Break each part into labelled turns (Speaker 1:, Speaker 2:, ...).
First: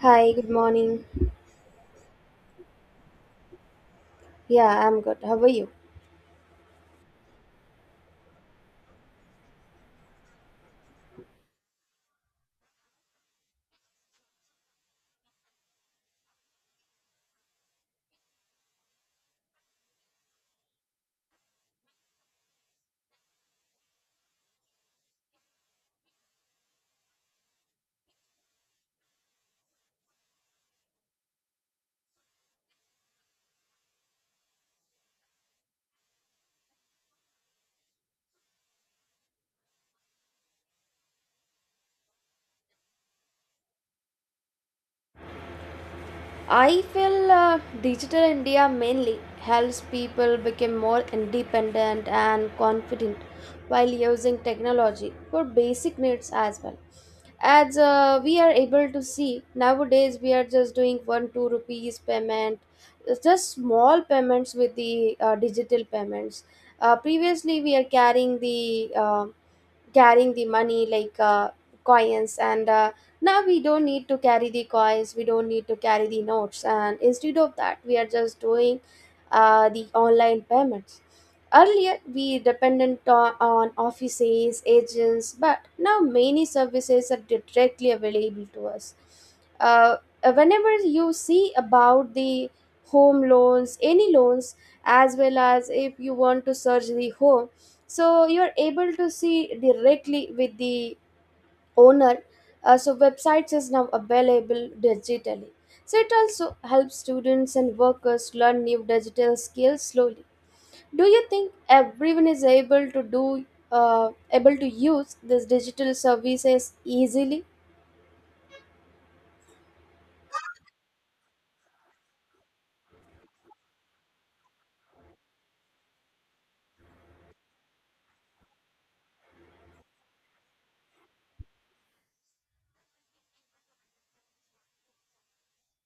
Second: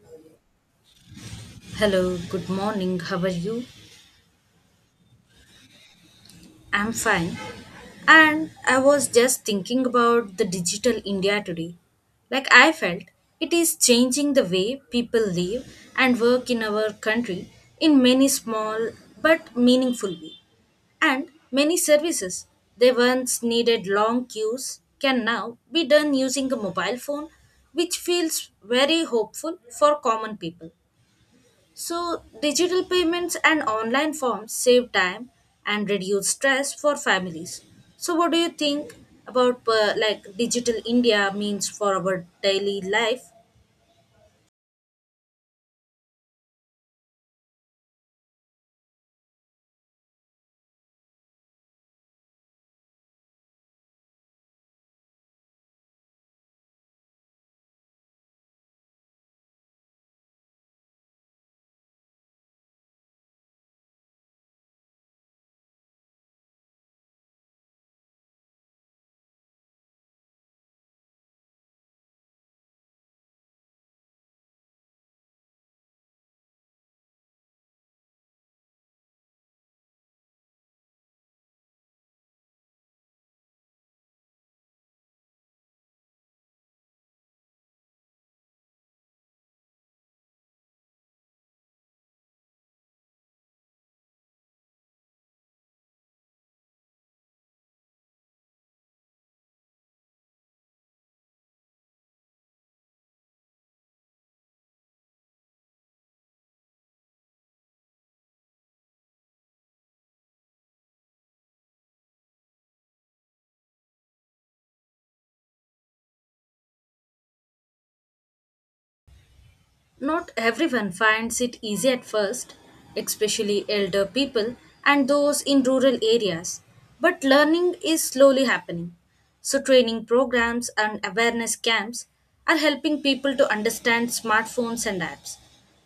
Speaker 1: Hi, good morning.
Speaker 2: Hello, good morning. How are you?
Speaker 1: Yeah, I'm good. How are you?
Speaker 2: I'm fine. And I was just thinking about the digital India today. Like I felt it is changing the way people live and work in our country in many small but meaningful ways. And many services they once needed long queues can now be done using a mobile phone, which feels very hopeful for common people. So, digital payments and online forms save time and reduce stress for families. So, what do you think about like digital India means for our daily life?
Speaker 1: I feel digital India mainly helps people become more independent and confident while using technology for basic needs as well. As we are able to see nowadays, we are just doing 1 2 rupees payment. It's just small payments with the digital payments. Previously, we are carrying the uh, money like coins and now we don't need to carry the coins, we don't need to carry the notes, and instead of that we are just doing the online payments. Earlier we dependent on offices agents, but now many services are directly available to us. uh, Whenever you see about the home loans, any loans, as well as if you want to search the home, so you're able to see directly with the owner. So websites is now available digitally, so it also helps students and workers learn new digital skills slowly. Do you think everyone is able to do, able to use these digital services easily?
Speaker 2: Not everyone finds it easy at first, especially elder people and those in rural areas. But learning is slowly happening. So, training programs and awareness camps are helping people to understand smartphones and apps.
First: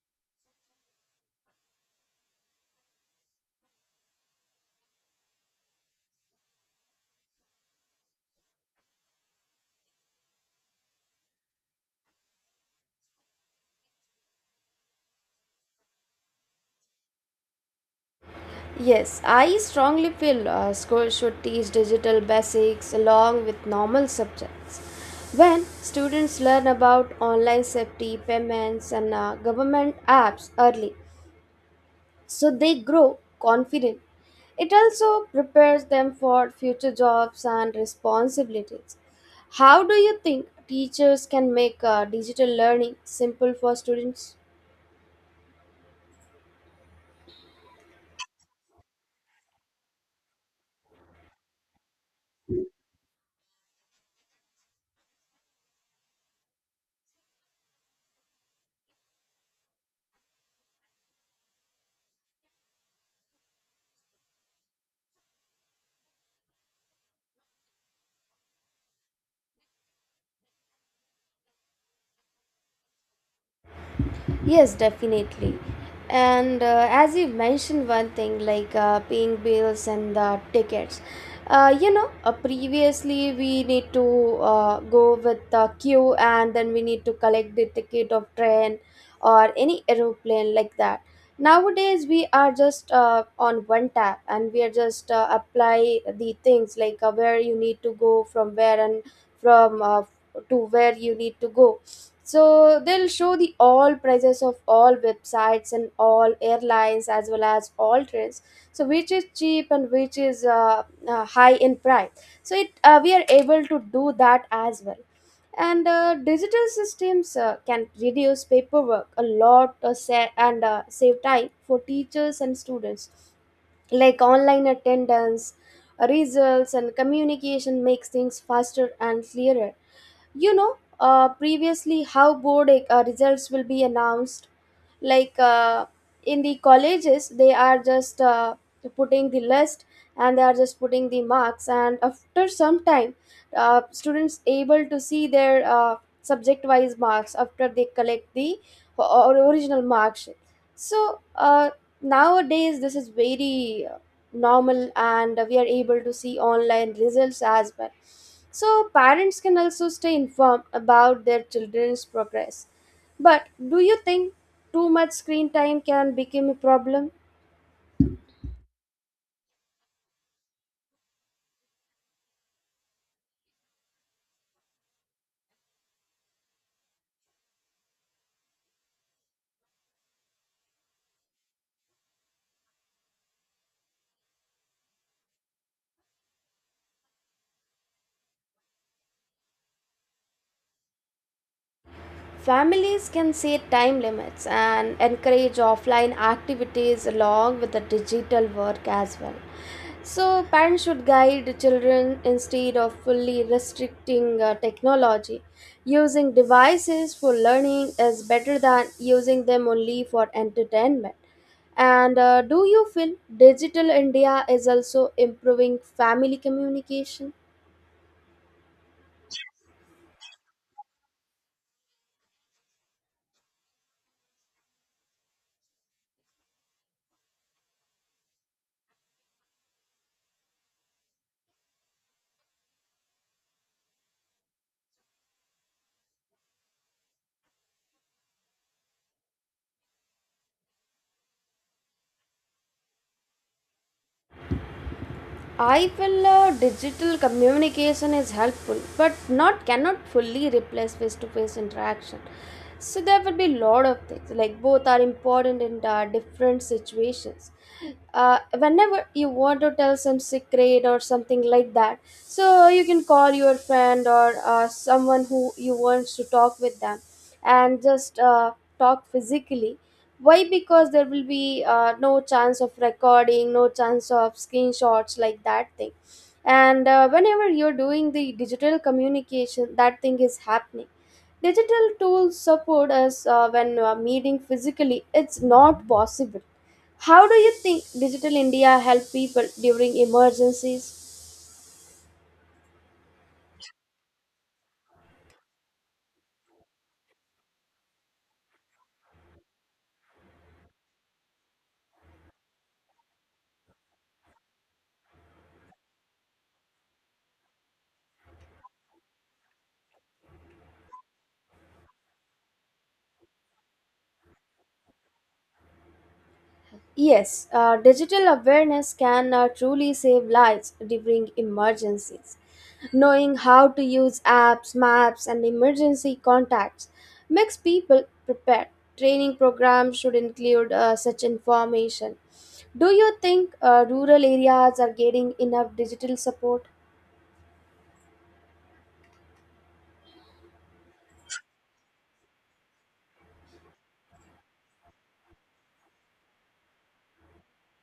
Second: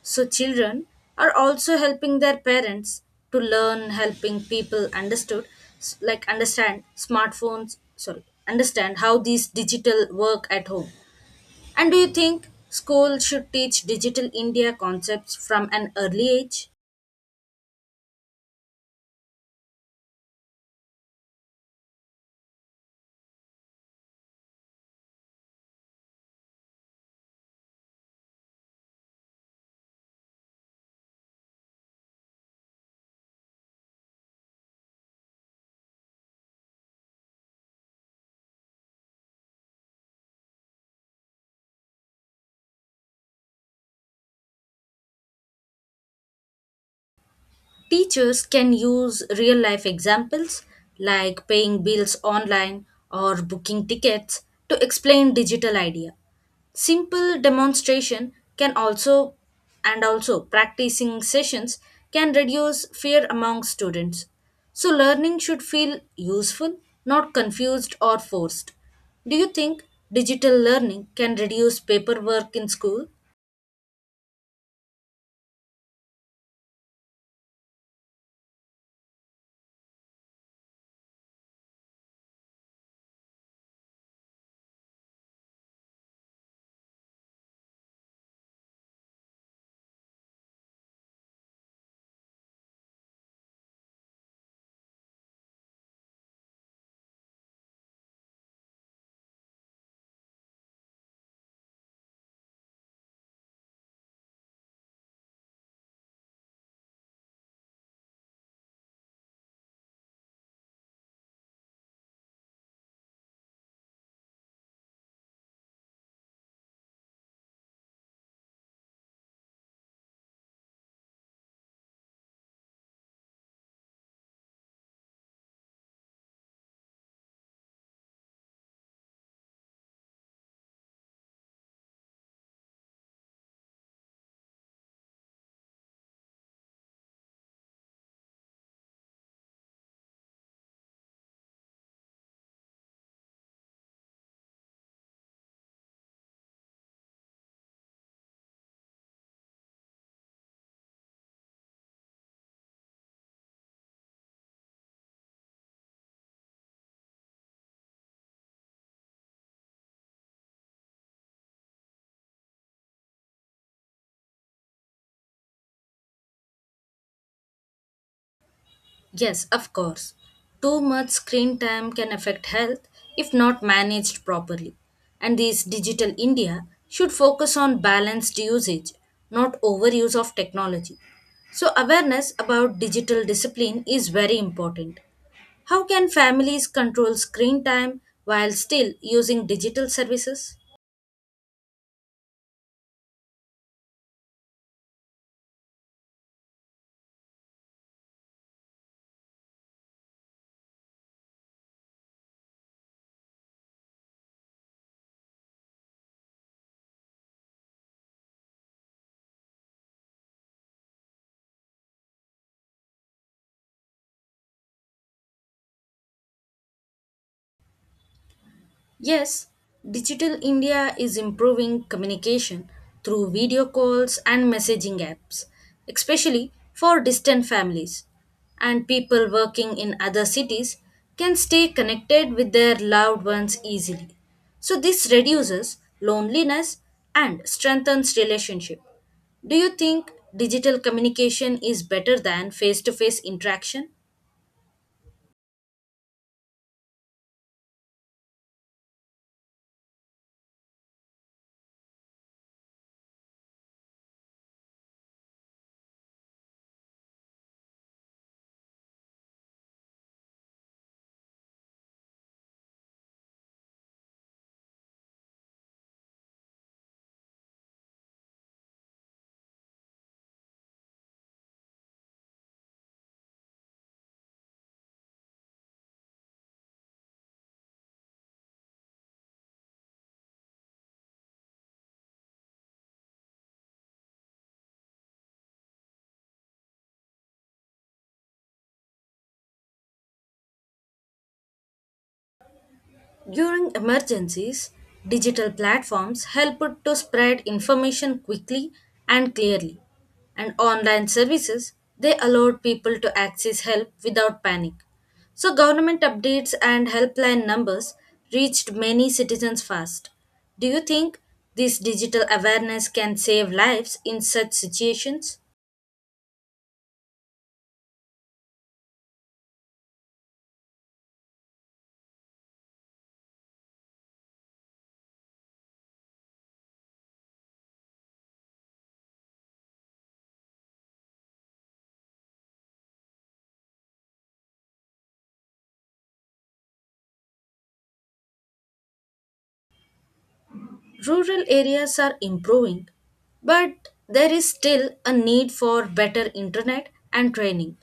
Speaker 2: So, children are also helping their parents to learn helping people understood like understand smartphones, sorry, understand how these digital work at home. And do you think school should teach digital India concepts from an early age?
Speaker 1: Yes, I strongly feel schools should teach digital basics along with normal subjects. When students learn about online safety, payments, and government apps early, so they grow confident. It also prepares them for future jobs and responsibilities. How do you think teachers can make digital learning simple for students?
Speaker 2: Teachers can use real life examples like paying bills online or booking tickets to explain digital idea. Simple demonstration can also and also practicing sessions can reduce fear among students. So learning should feel useful, not confused or forced. Do you think digital learning can reduce paperwork in school?
Speaker 1: Yes, definitely. And as you mentioned, one thing like paying bills and the tickets. Previously we need to go with the queue and then we need to collect the ticket of train or any aeroplane like that. Nowadays we are just on one tap and we are just apply the things like where you need to go from where and from to where you need to go, so they'll show the all prices of all websites and all airlines, as well as all trains, so which is cheap and which is high in price. So it we are able to do that as well. And digital systems can reduce paperwork a lot, sa- and save time for teachers and students, like online attendance, results, and communication makes things faster and clearer. You know, previously how board results will be announced, like in the colleges they are just putting the list, and they are just putting the marks, and after some time students able to see their subject wise marks after they collect the o- original marks. So nowadays this is very normal, and we are able to see online results as well. So parents can also stay informed about their children's progress, but do you think too much screen time can become a problem?
Speaker 2: Yes, of course. Too much screen time can affect health if not managed properly. And this digital India should focus on balanced usage, not overuse of technology. So, awareness about digital discipline is very important. How can families control screen time while still using digital services?
Speaker 1: Families can set time limits and encourage offline activities along with the digital work as well. So, parents should guide children instead of fully restricting technology. Using devices for learning is better than using them only for entertainment. And do you feel digital India is also improving family communication?
Speaker 2: Yes, Digital India is improving communication through video calls and messaging apps, especially for distant families. And people working in other cities can stay connected with their loved ones easily. So, this reduces loneliness and strengthens relationship. Do you think digital communication is better than face to face interaction?
Speaker 1: I feel digital communication is helpful, but not cannot fully replace face-to-face interaction. So there will be lot of things, like both are important in different situations. Whenever you want to tell some secret or something like that, so you can call your friend or someone who you want to talk with them, and just talk physically. Why? Because there will be no chance of recording, no chance of screenshots, like that thing. And whenever you're doing the digital communication, that thing is happening. Digital tools support us when meeting physically it's not possible. How do you think digital india help people during emergencies?
Speaker 2: During emergencies, digital platforms help to spread information quickly and clearly, and online services they allowed people to access help without panic. So government updates and helpline numbers reached many citizens fast. Do you think this digital awareness can save lives in such situations?
Speaker 1: Yes, digital awareness can truly save lives during emergencies. Knowing how to use apps, maps, and emergency contacts makes people prepared. Training programs should include such information. Do you think rural areas are getting enough digital support?
Speaker 2: Rural areas are improving, but there is still a need for better internet and training.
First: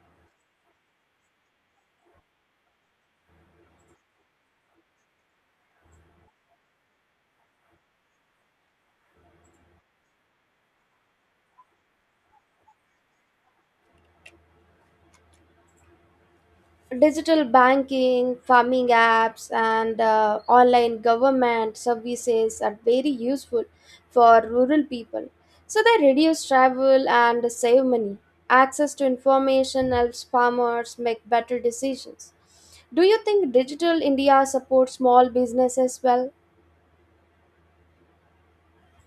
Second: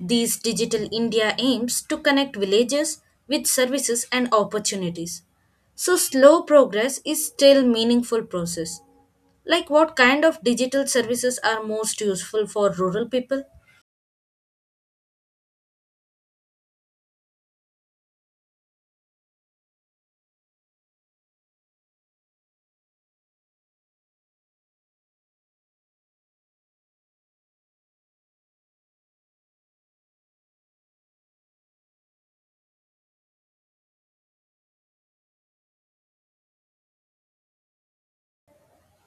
Speaker 2: These digital India aims to connect villages with services and opportunities. So slow progress is still meaningful process. Like what kind of digital services are most useful for rural people?
Speaker 1: Digital banking, farming apps, and online government services are very useful for rural people. So they reduce travel and save money. Access to information helps farmers make better decisions. Do you think Digital India supports small businesses well?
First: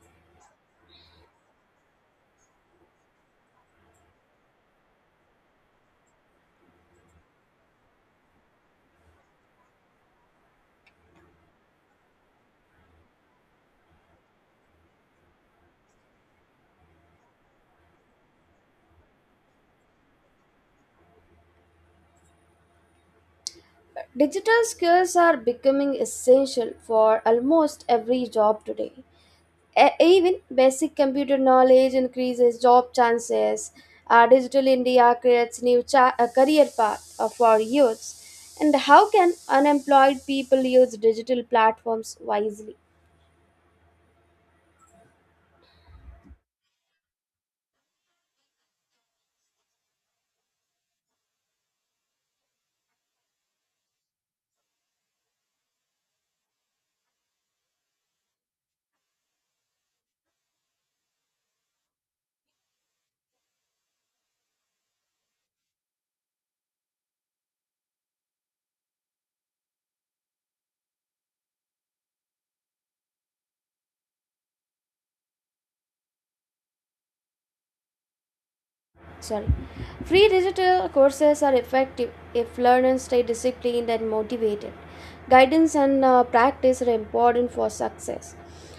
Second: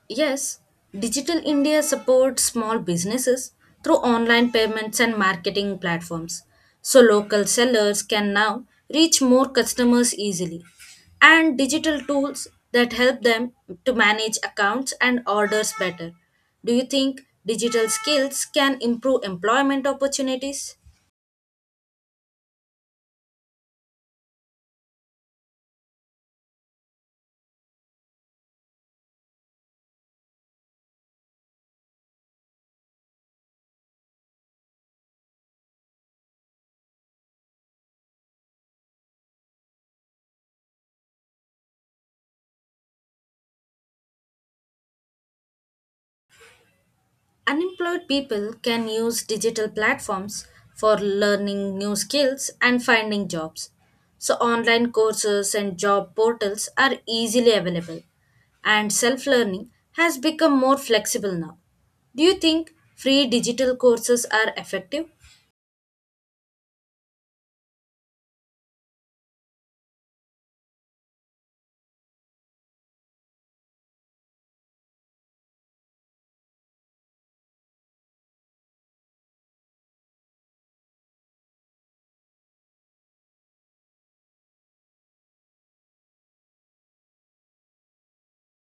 Speaker 2: Yes, Digital India supports small businesses through online payments and marketing platforms. So local sellers can now reach more customers easily. And digital tools that help them to manage accounts and orders better. Do you think digital skills can improve employment opportunities?
Speaker 1: Digital skills are becoming essential for almost every job today. Even basic computer knowledge increases job chances. Digital India creates new career path for youths. And how can unemployed people use digital platforms wisely?
Speaker 2: Unemployed people can use digital platforms for learning new skills and finding jobs. So, online courses and job portals are easily available, and self learning has become more flexible now. Do you think free digital courses are effective?
Speaker 1: Sorry. Free digital courses are effective if learners stay disciplined and motivated. Guidance and practice are important for success.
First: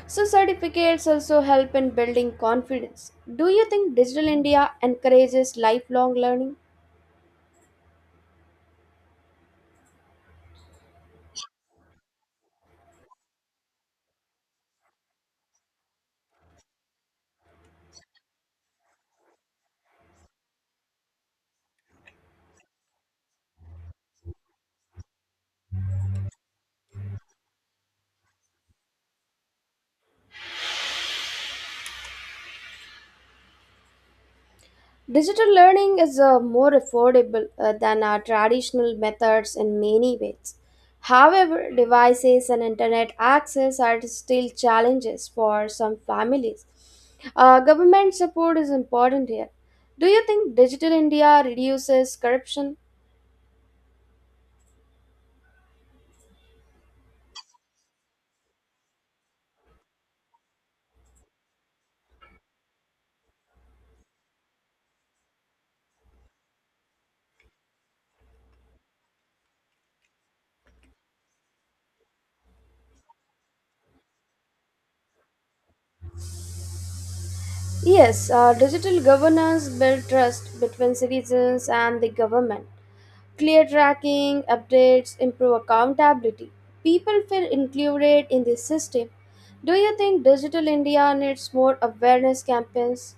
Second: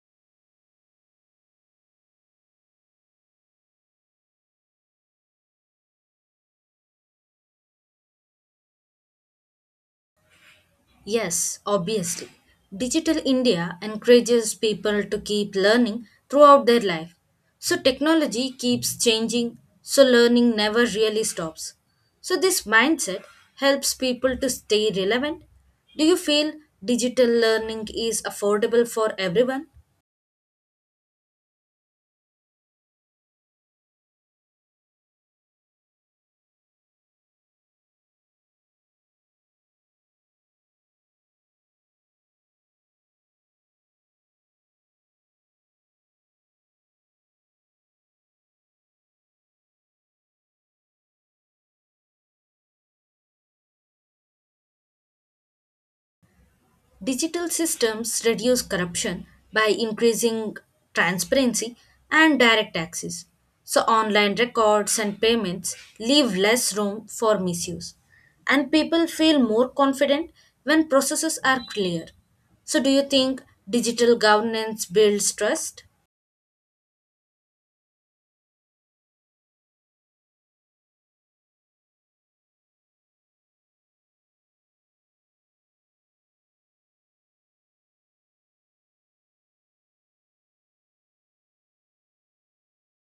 Speaker 1: So, certificates also help in building confidence. Do you think Digital India encourages lifelong learning?
Speaker 2: Yes, obviously. Digital India encourages people to keep learning throughout their life. So technology keeps changing, so learning never really stops. So this mindset helps people to stay relevant. Do you feel digital learning is affordable for everyone?
Speaker 1: Digital learning is more affordable than our traditional methods in many ways. However, devices and internet access are still challenges for some families. Government support is important here. Do you think Digital India reduces corruption?
Speaker 2: Digital systems reduce corruption by increasing transparency and direct access. So, online records and payments leave less room for misuse. And people feel more confident when processes are clear. So, do you think digital governance builds trust?
Speaker 1: Yes, digital governance builds trust between citizens and the government. Clear tracking, updates, improve accountability. People feel included in the system. Do you think Digital India needs more awareness campaigns?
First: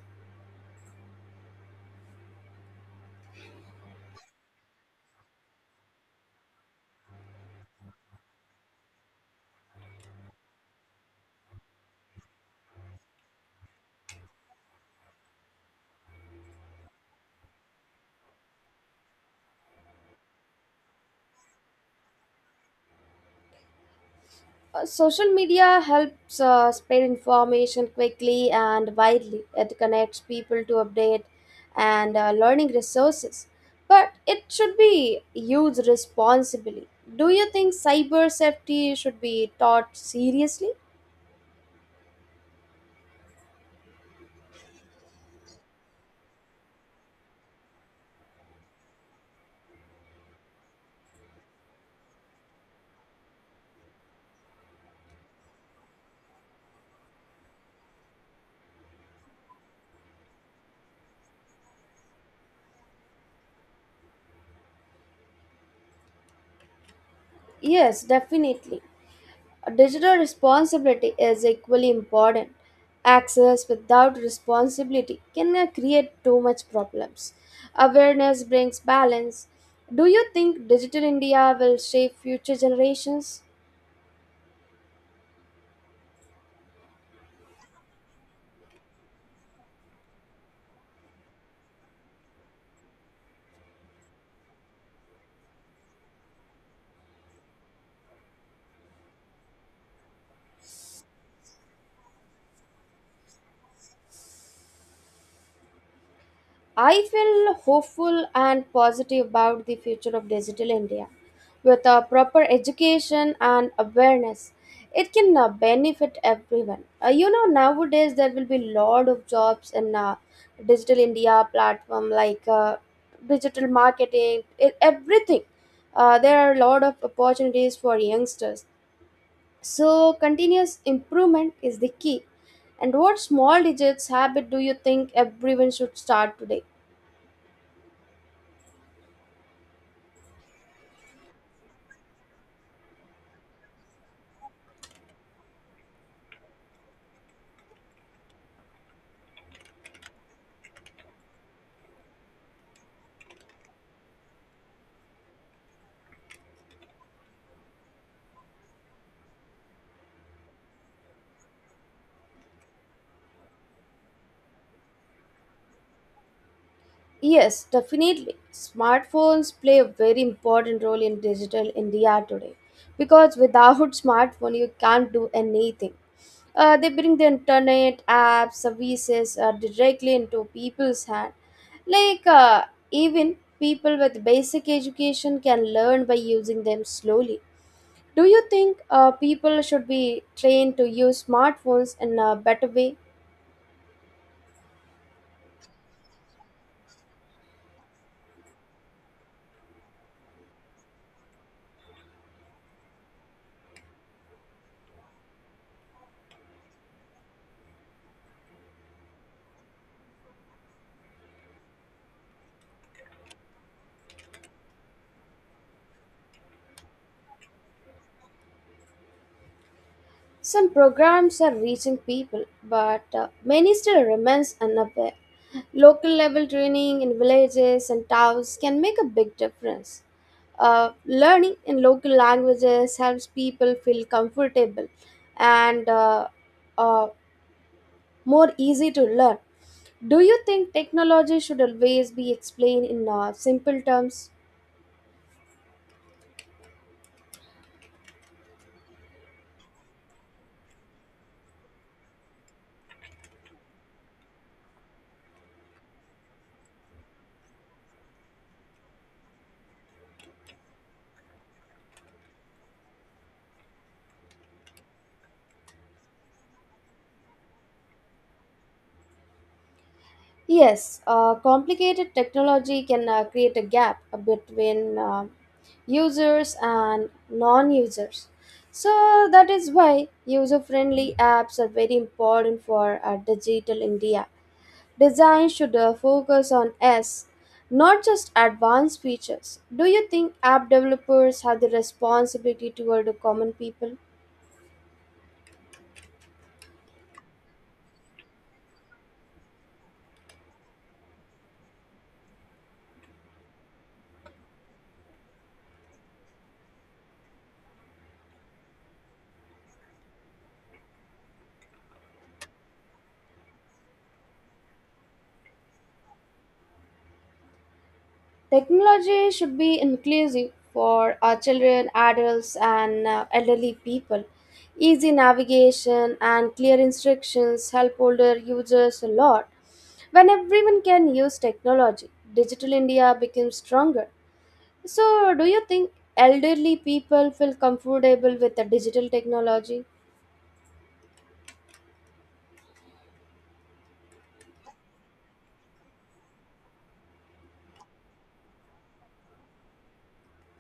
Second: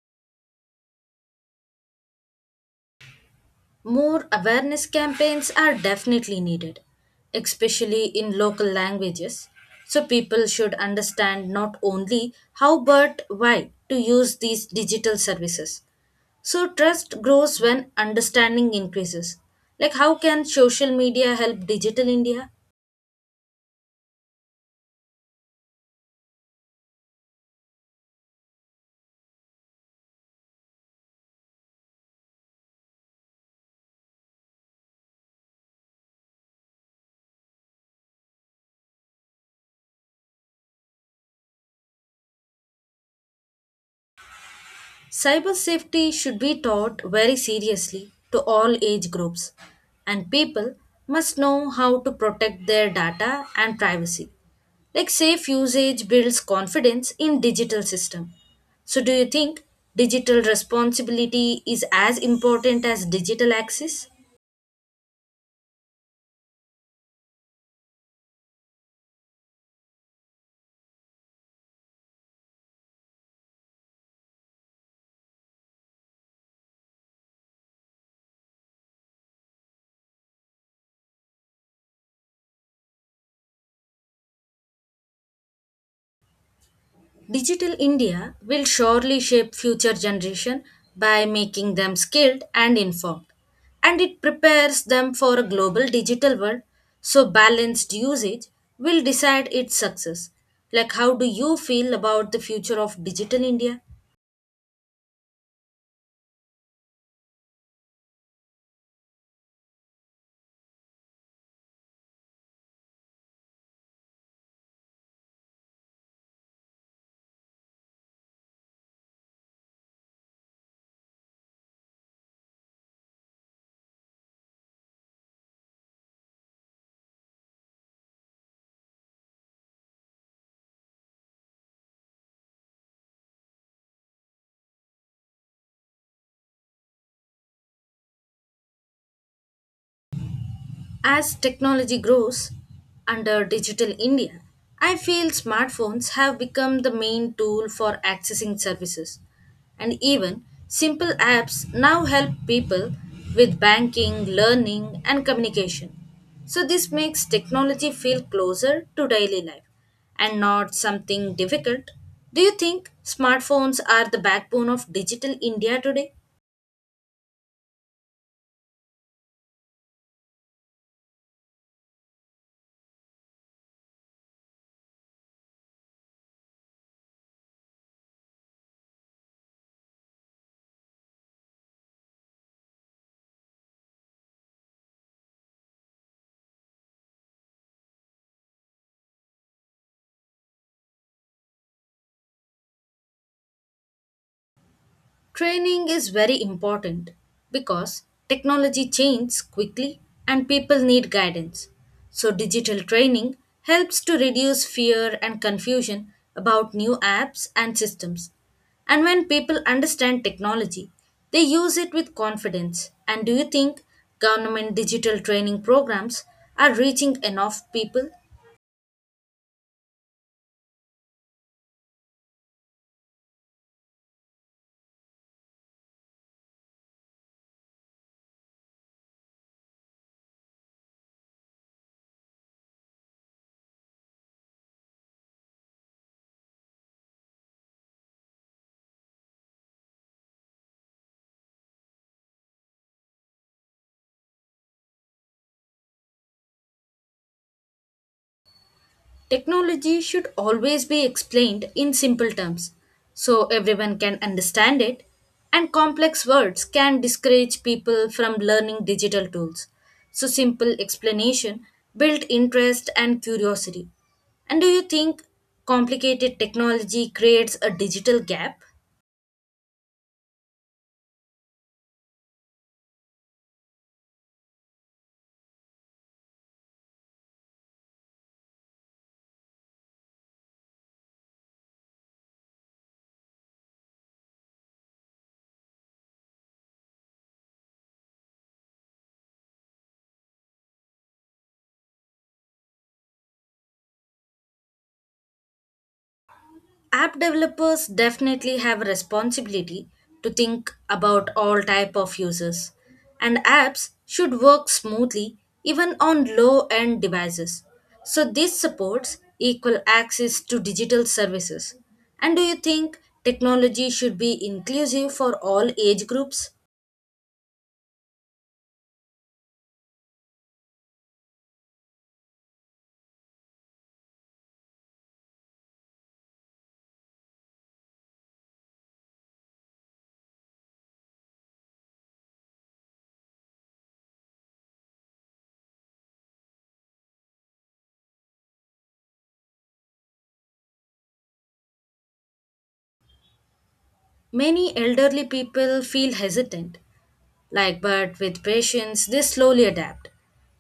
Speaker 2: More awareness campaigns are definitely needed, especially in local languages. So people should understand not only how but why to use these digital services. So trust grows when understanding increases. Like how can social media help digital India?
Speaker 1: Social media helps spread information quickly and widely. It connects people to update and learning resources. But it should be used responsibly. Do you think cyber safety should be taught seriously?
Speaker 2: Cyber safety should be taught very seriously to all age groups, and people must know how to protect their data and privacy. Like safe usage builds confidence in digital system. So do you think digital responsibility is as important as digital access?
Speaker 1: Yes, definitely. Digital responsibility is equally important. Access without responsibility can create too much problems. Awareness brings balance. Do you think Digital India will shape future generations?
Speaker 2: Digital India will surely shape future generation by making them skilled and informed, and it prepares them for a global digital world. So balanced usage will decide its success. Like how do you feel about the future of digital India?
Speaker 1: I feel hopeful and positive about the future of digital India. With a proper education and awareness, it can benefit everyone. You know, nowadays there will be lot of jobs in digital India platform, like digital marketing, everything. There are a lot of opportunities for youngsters. So, continuous improvement is the key. And what small digits habit do you think everyone should start today?
Speaker 2: As technology grows under Digital India, I feel smartphones have become the main tool for accessing services. And even simple apps now help people with banking, learning, and communication. So, this makes technology feel closer to daily life and not something difficult. Do you think smartphones are the backbone of Digital India today?
Speaker 1: Yes, definitely. Smartphones play a very important role in digital India today, because without smartphone you can't do anything. They bring the internet, apps, services directly into people's hand. Like even people with basic education can learn by using them slowly. Do you think people should be trained to use smartphones in a better way?
Speaker 2: Training is very important because technology changes quickly and people need guidance. So, digital training helps to reduce fear and confusion about new apps and systems. And when people understand technology, they use it with confidence. And do you think government digital training programs are reaching enough people?
Speaker 1: Some programs are reaching people, but many still remains unaware. Local level training in villages and towns can make a big difference. Learning in local languages helps people feel comfortable and uh, more easy to learn. Do you think technology should always be explained in simple terms?
Speaker 2: Technology should always be explained in simple terms so everyone can understand it, and complex words can discourage people from learning digital tools. So, simple explanation built interest and curiosity. And do you think complicated technology creates a digital gap?
Speaker 1: Yes, complicated technology can create a gap between users and non users. So, that is why user friendly apps are very important for digital India. Design should focus on S, not just advanced features. Do you think app developers have the responsibility toward the common people?
Speaker 2: App developers definitely have a responsibility to think about all type of users, and apps should work smoothly even on low end devices. So this supports equal access to digital services. And do you think technology should be inclusive for all age groups?
Speaker 1: Technology should be inclusive for our children, adults, and elderly people. Easy navigation and clear instructions help older users a lot. When everyone can use technology, digital India becomes stronger. So, do you think elderly people feel comfortable with the digital technology?
Speaker 2: Many elderly people feel hesitant, like but with patience they slowly adapt.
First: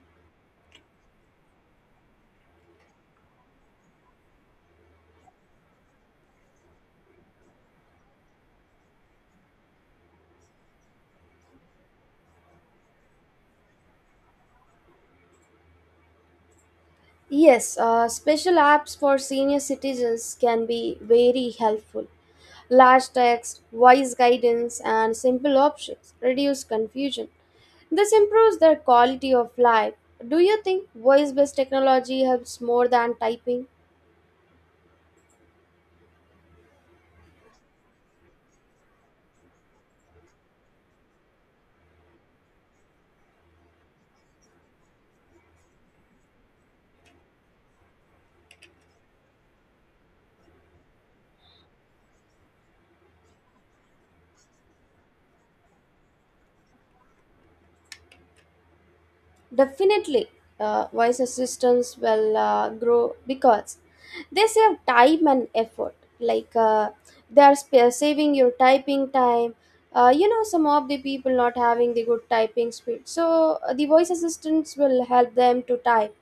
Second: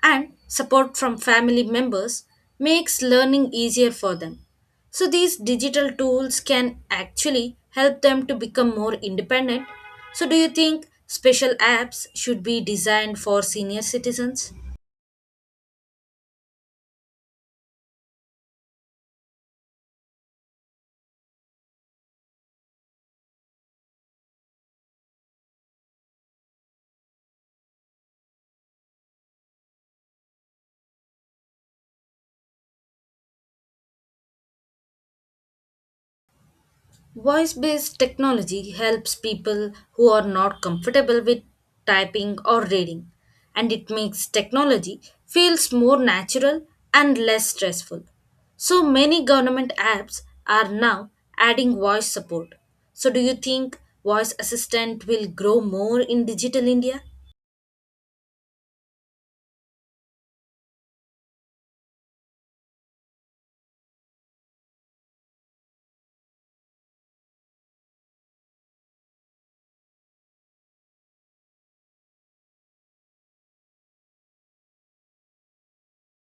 Speaker 2: And support from family members makes learning easier for them. So these digital tools can actually help them to become more independent. So do you think special apps should be designed for senior citizens?
Speaker 1: Yes, special apps for senior citizens can be very helpful. Large text, wise guidance, and simple options reduce confusion. This improves their quality of life. Do you think voice based technology helps more than typing?
Speaker 2: Voice based technology helps people who are not comfortable with typing or reading, and it makes technology feels more natural and less stressful. So many government apps are now adding voice support. So do you think voice assistant will grow more in digital India?
Speaker 1: Definitely, voice assistants will grow because they save time and effort. Like they are saving your typing time. You know, some of the people not having the good typing speed. So, the voice assistants will help them to type,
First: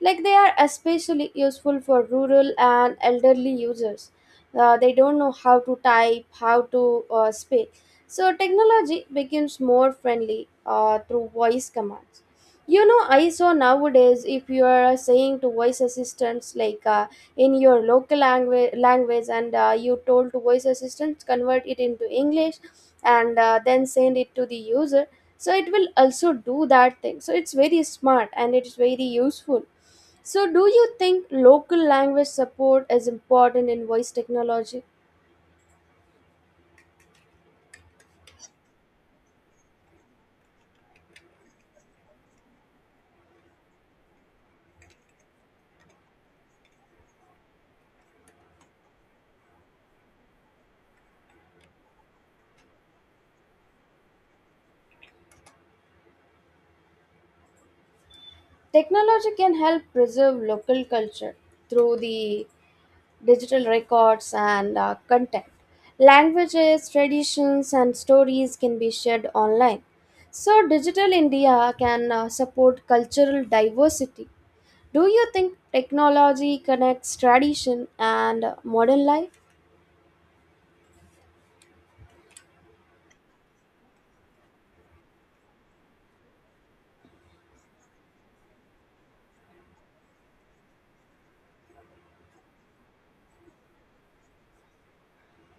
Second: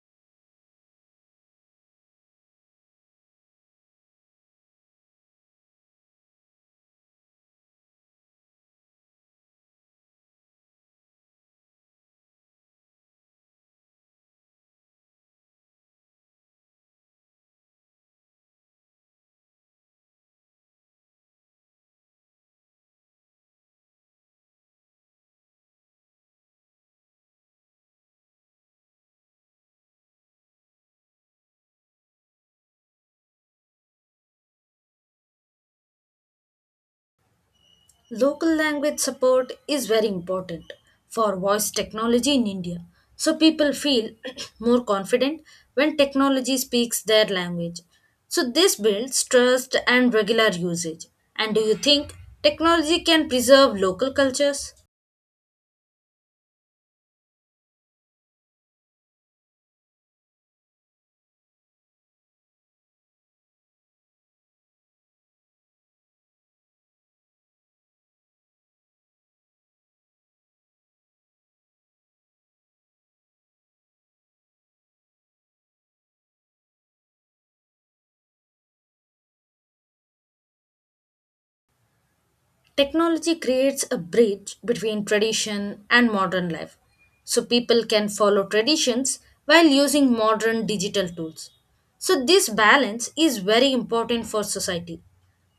Speaker 1: like they are especially useful for rural and elderly users. They don't know how to type, how to speak. So technology becomes more friendly through voice commands. You know, I saw nowadays if you are saying to voice assistants, like in your local language, and you told to voice assistants convert it into english and then send it to the user, so it will also do that thing. So it's very smart and it's very useful. So, do you think local language support is important in voice technology?
Speaker 2: Local language support is very important for voice technology in India. So people feel more confident when technology speaks their language. So this builds trust and regular usage. And do you think technology can preserve local cultures?
Speaker 1: Technology can help preserve local culture through the digital records and content. Languages, traditions, and stories can be shared online. So, Digital India can support cultural diversity. Do you think technology connects tradition and modern life?
Speaker 2: Technology creates a bridge between tradition and modern life, so people can follow traditions while using modern digital tools. So, this balance is very important for society.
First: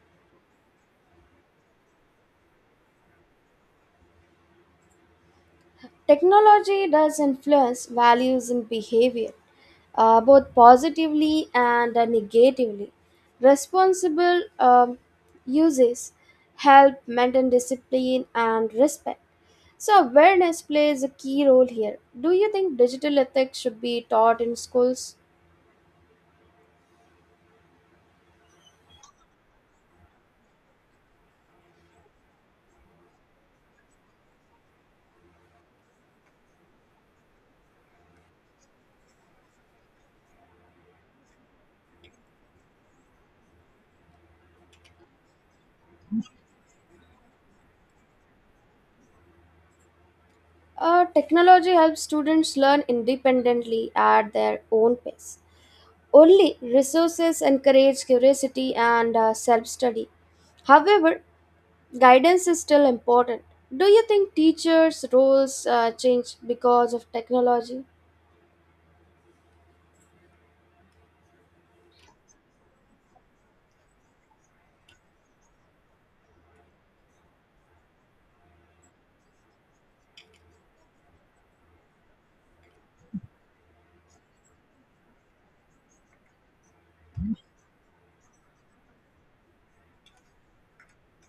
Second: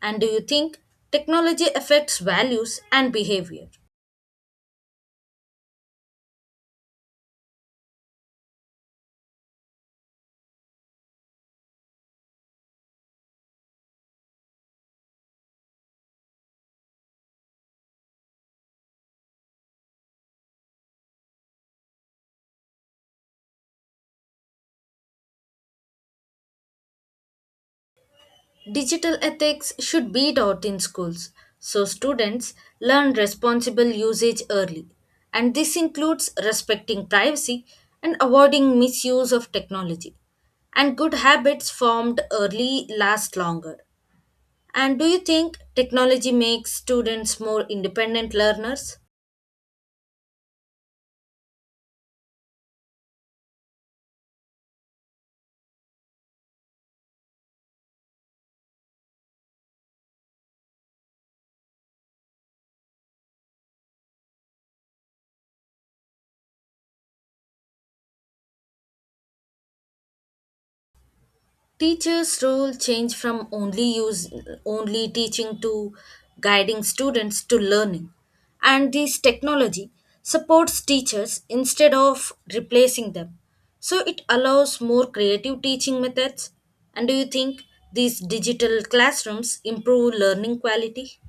Speaker 2: And do you think technology affects values and behavior?
Speaker 1: Technology does influence values and behavior both positively and negatively. Responsible uses help maintain discipline and respect. So, awareness plays a key role here. Do you think digital ethics should be taught in schools?
Speaker 2: Digital ethics should be taught in schools so students learn responsible usage early. And this includes respecting privacy and avoiding misuse of technology. And good habits formed early last longer. And do you think technology makes students more independent learners?
Speaker 1: Technology helps students learn independently at their own pace. Only resources encourage curiosity and self study. However, guidance is still important. Do you think teachers' roles change because of technology?
Speaker 2: Teachers' role changed from only use only teaching to guiding students to learning. And this technology supports teachers instead of replacing them. So it allows more creative teaching methods. And do you think these digital classrooms improve learning quality?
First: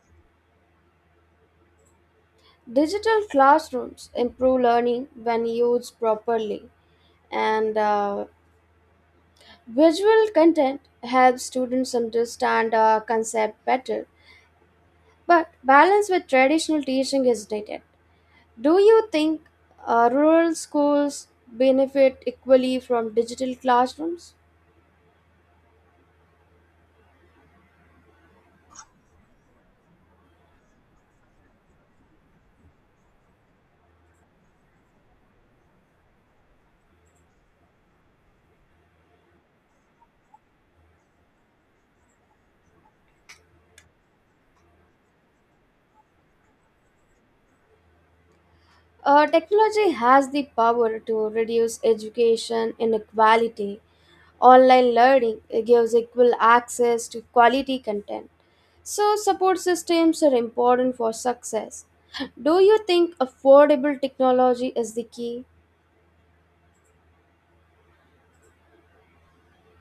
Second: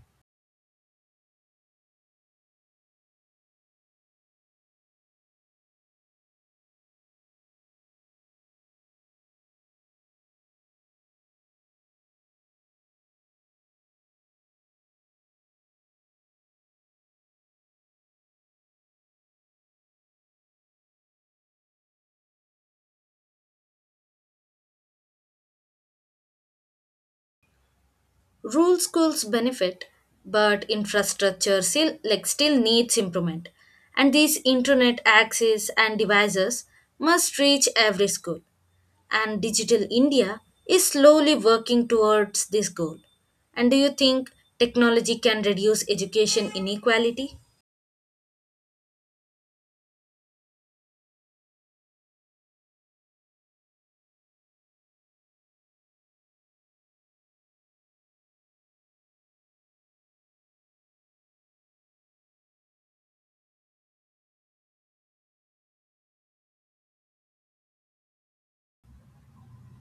Speaker 1: Digital classrooms improve learning when used properly, and visual content helps students understand a concept better. But balance with traditional teaching is needed. Do you think rural schools benefit equally from digital classrooms?
Speaker 2: Rural schools benefit, but infrastructure still like still needs improvement. And these internet access and devices must reach every school. And Digital India is slowly working towards this goal. And do you think technology can reduce education inequality?
Speaker 1: Technology has the power to reduce education inequality. Online learning gives equal access to quality content. So, support systems are important for success. Do you think affordable technology is the key?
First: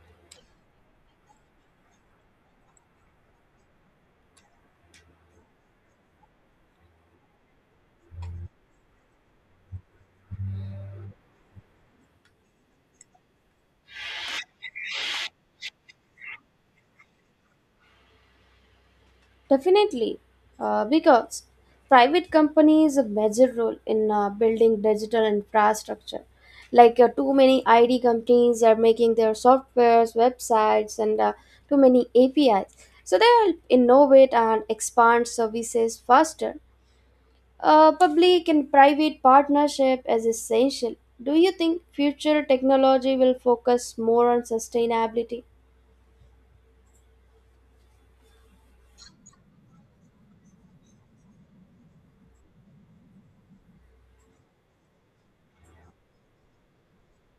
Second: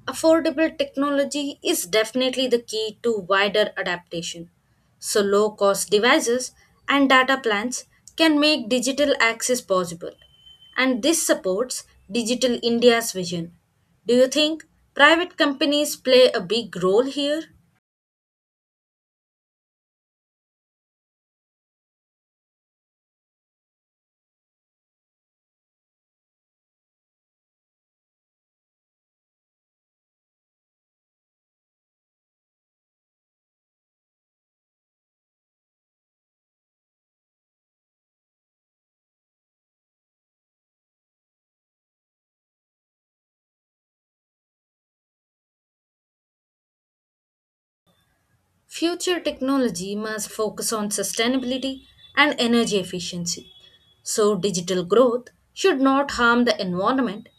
Speaker 2: Affordable technology is definitely the key to wider adaptation. So, low cost devices and data plans can make digital access possible, and this supports Digital India's vision. Do you think private companies play a big role here?
Speaker 1: Definitely, because private companies have major role in building digital infrastructure. Like too many ID companies are making their softwares, websites, and too many APIs. So they help innovate and expand services faster. Public and private partnership is essential. Do you think future technology will focus more on sustainability?
Speaker 2: Future technology must focus on sustainability and energy efficiency. So, digital growth should not harm the environment,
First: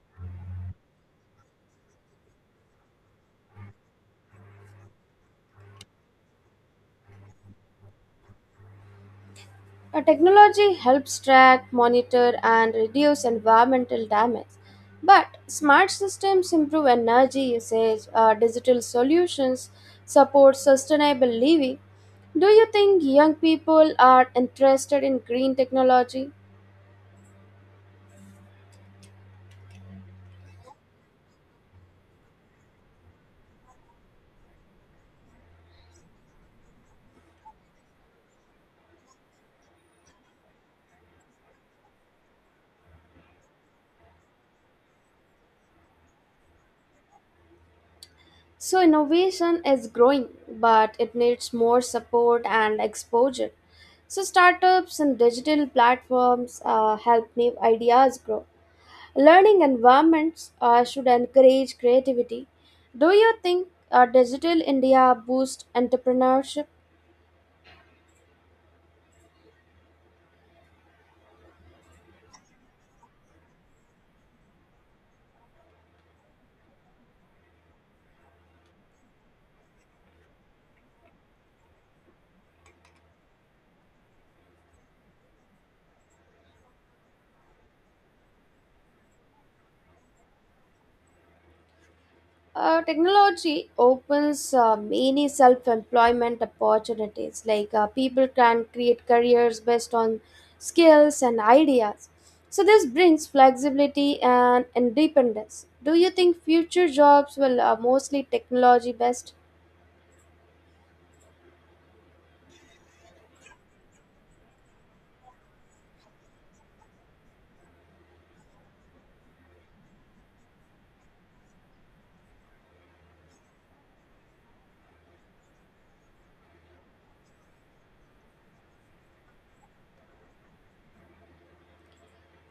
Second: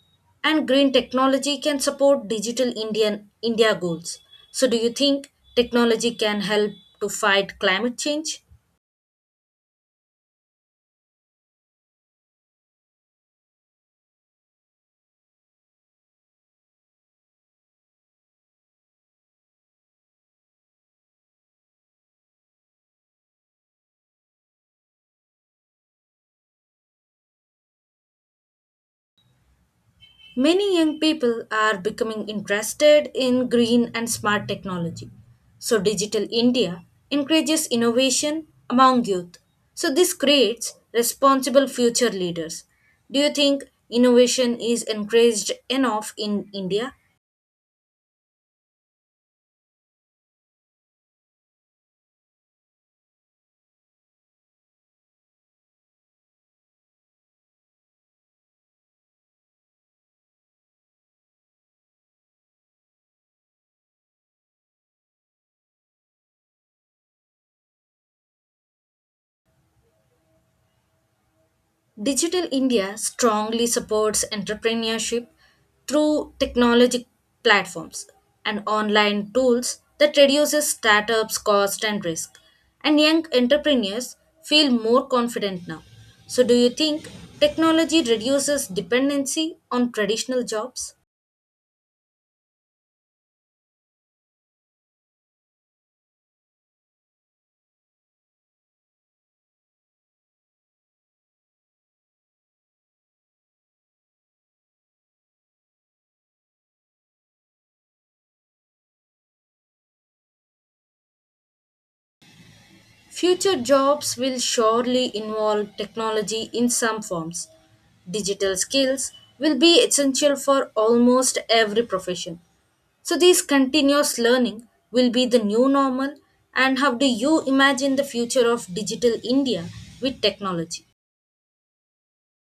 Speaker 2: and green technology can support digital Indian India goals. So, do you think technology can help to fight climate change?
Speaker 1: Technology helps track, monitor, and reduce environmental damage. But smart systems improve energy usage, digital solutions support sustainable living. Do you think young people are interested in green technology?
Speaker 2: Many young people are becoming interested in green and smart technology. So, Digital India encourages innovation among youth. So, this creates responsible future leaders. Do you think innovation is encouraged enough in India?
Speaker 1: So, innovation is growing, but it needs more support and exposure. So, startups and digital platforms help new ideas grow. Learning environments should encourage creativity. Do you think Digital India boosts entrepreneurship?
Speaker 2: Digital India strongly supports entrepreneurship through technology platforms and online tools that reduces startups cost and risk, and young entrepreneurs feel more confident now. So do you think technology reduces dependency on traditional jobs?
Speaker 1: Technology opens many self employment opportunities, like people can create careers based on skills and ideas. So, this brings flexibility and independence. Do you think future jobs will mostly technology based?
Speaker 2: Future jobs will surely involve technology in some forms. Digital skills will be essential for almost every profession. So, this continuous learning will be the new normal. And how do you imagine the future of digital India with technology?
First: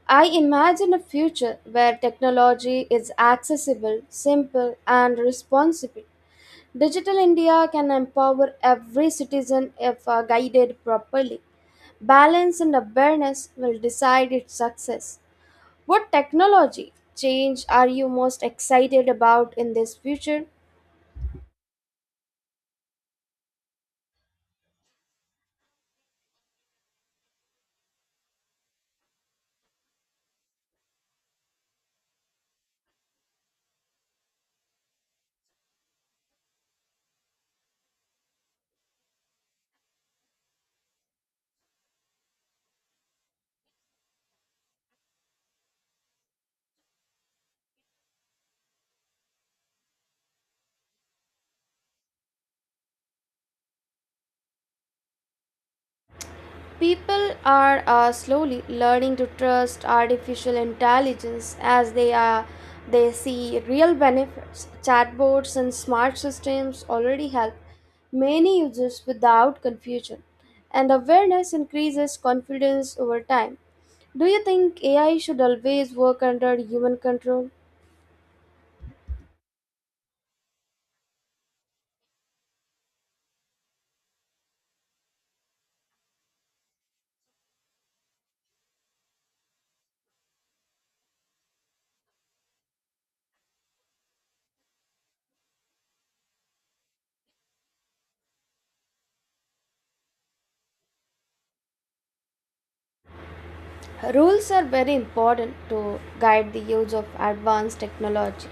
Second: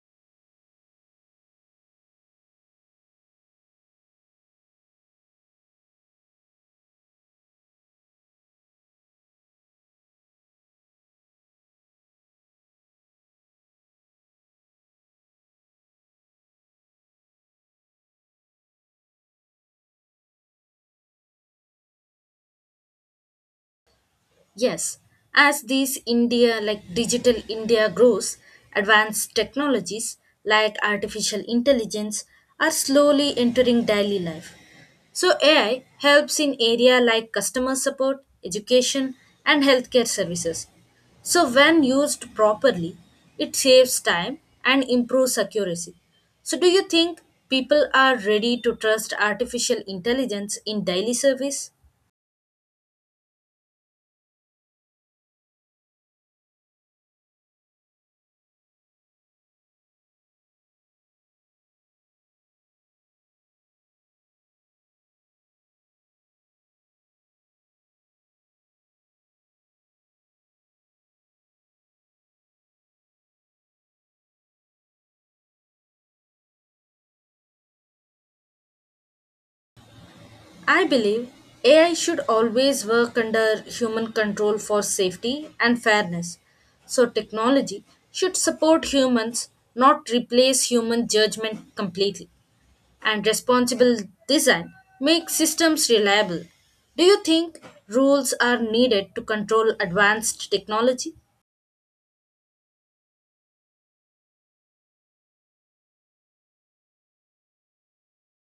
Speaker 1: I imagine a future where technology is accessible, simple, and responsible. Digital India can empower every citizen if guided properly. Balance and awareness will decide its success. What technology change are you most excited about in this future?
Speaker 2: Yes, as these India like digital India grows, advanced technologies like artificial intelligence are slowly entering daily life. So AI helps in area like customer support, education and healthcare services. So when used properly, it saves time and improves accuracy. So do you think people are ready to trust artificial intelligence in daily service?
Speaker 1: People are slowly learning to trust artificial intelligence as they see real benefits. Chatbots and smart systems already help many users without confusion, and awareness increases confidence over time. Do you think AI should always work under human control?
Speaker 2: I believe AI should always work under human control for safety and fairness. So, technology should support humans, not replace human judgment completely. And responsible design makes systems reliable. Do you think rules are needed to control advanced technology?
Speaker 1: Rules are very important to guide the use of advanced technology.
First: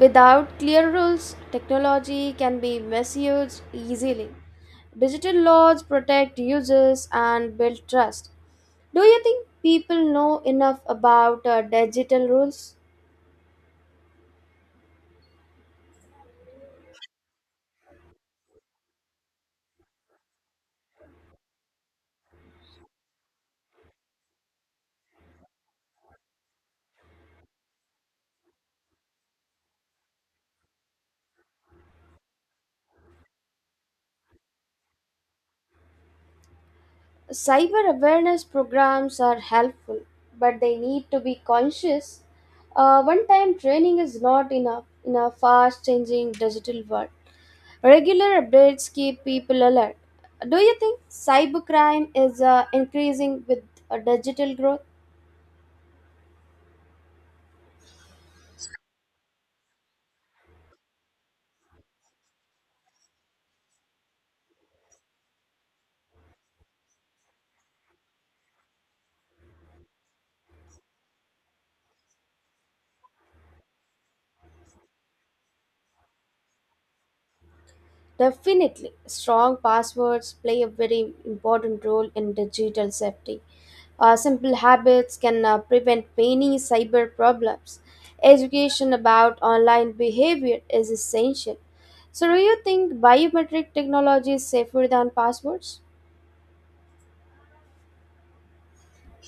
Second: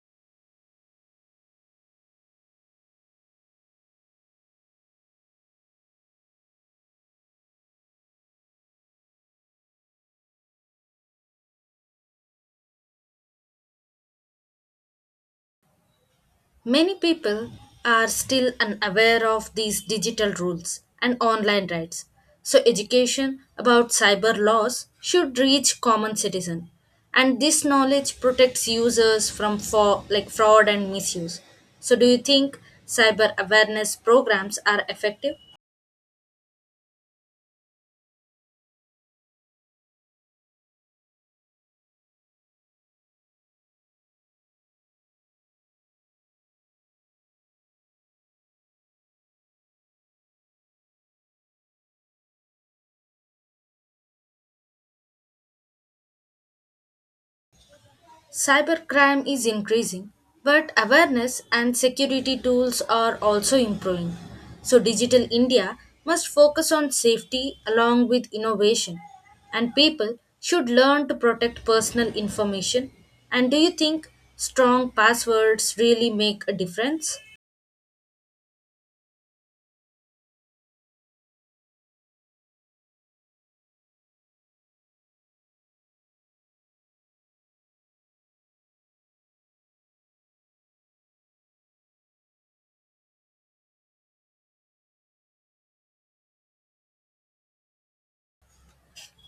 Speaker 1: Without clear rules, technology can be misused easily. Digital laws protect users and build trust. Do you think people know enough about digital rules?
Speaker 2: Many people are still unaware of these digital rules and online rights. So education about cyber laws should reach common citizen, and this knowledge protects users from for, like fraud and misuse. So do you think cyber awareness programs are effective?
Speaker 1: Cyber awareness programs are helpful, but they need to be conscious. One time training is not enough in a fast changing digital world. Regular updates keep people alert. Do you think cybercrime is increasing with digital growth?
Speaker 2: Cybercrime is increasing, but awareness and security tools are also improving. So, Digital India must focus on safety along with innovation, and people should learn to protect personal information. And do you think strong passwords really make a difference?
Speaker 1: Definitely, strong passwords play a very important role in digital safety. Simple habits can prevent many cyber problems. Education about online behavior is essential. So, do you think biometric technology is safer than passwords?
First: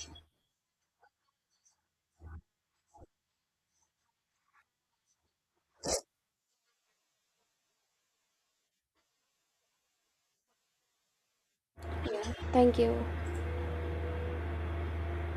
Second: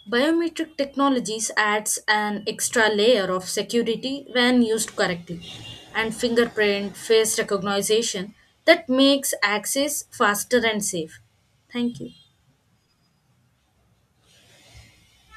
Speaker 2: Biometric technologies adds an extra layer of security when used correctly and fingerprint face recognition that makes access faster and safe. Thank you.
Speaker 1: Thank you.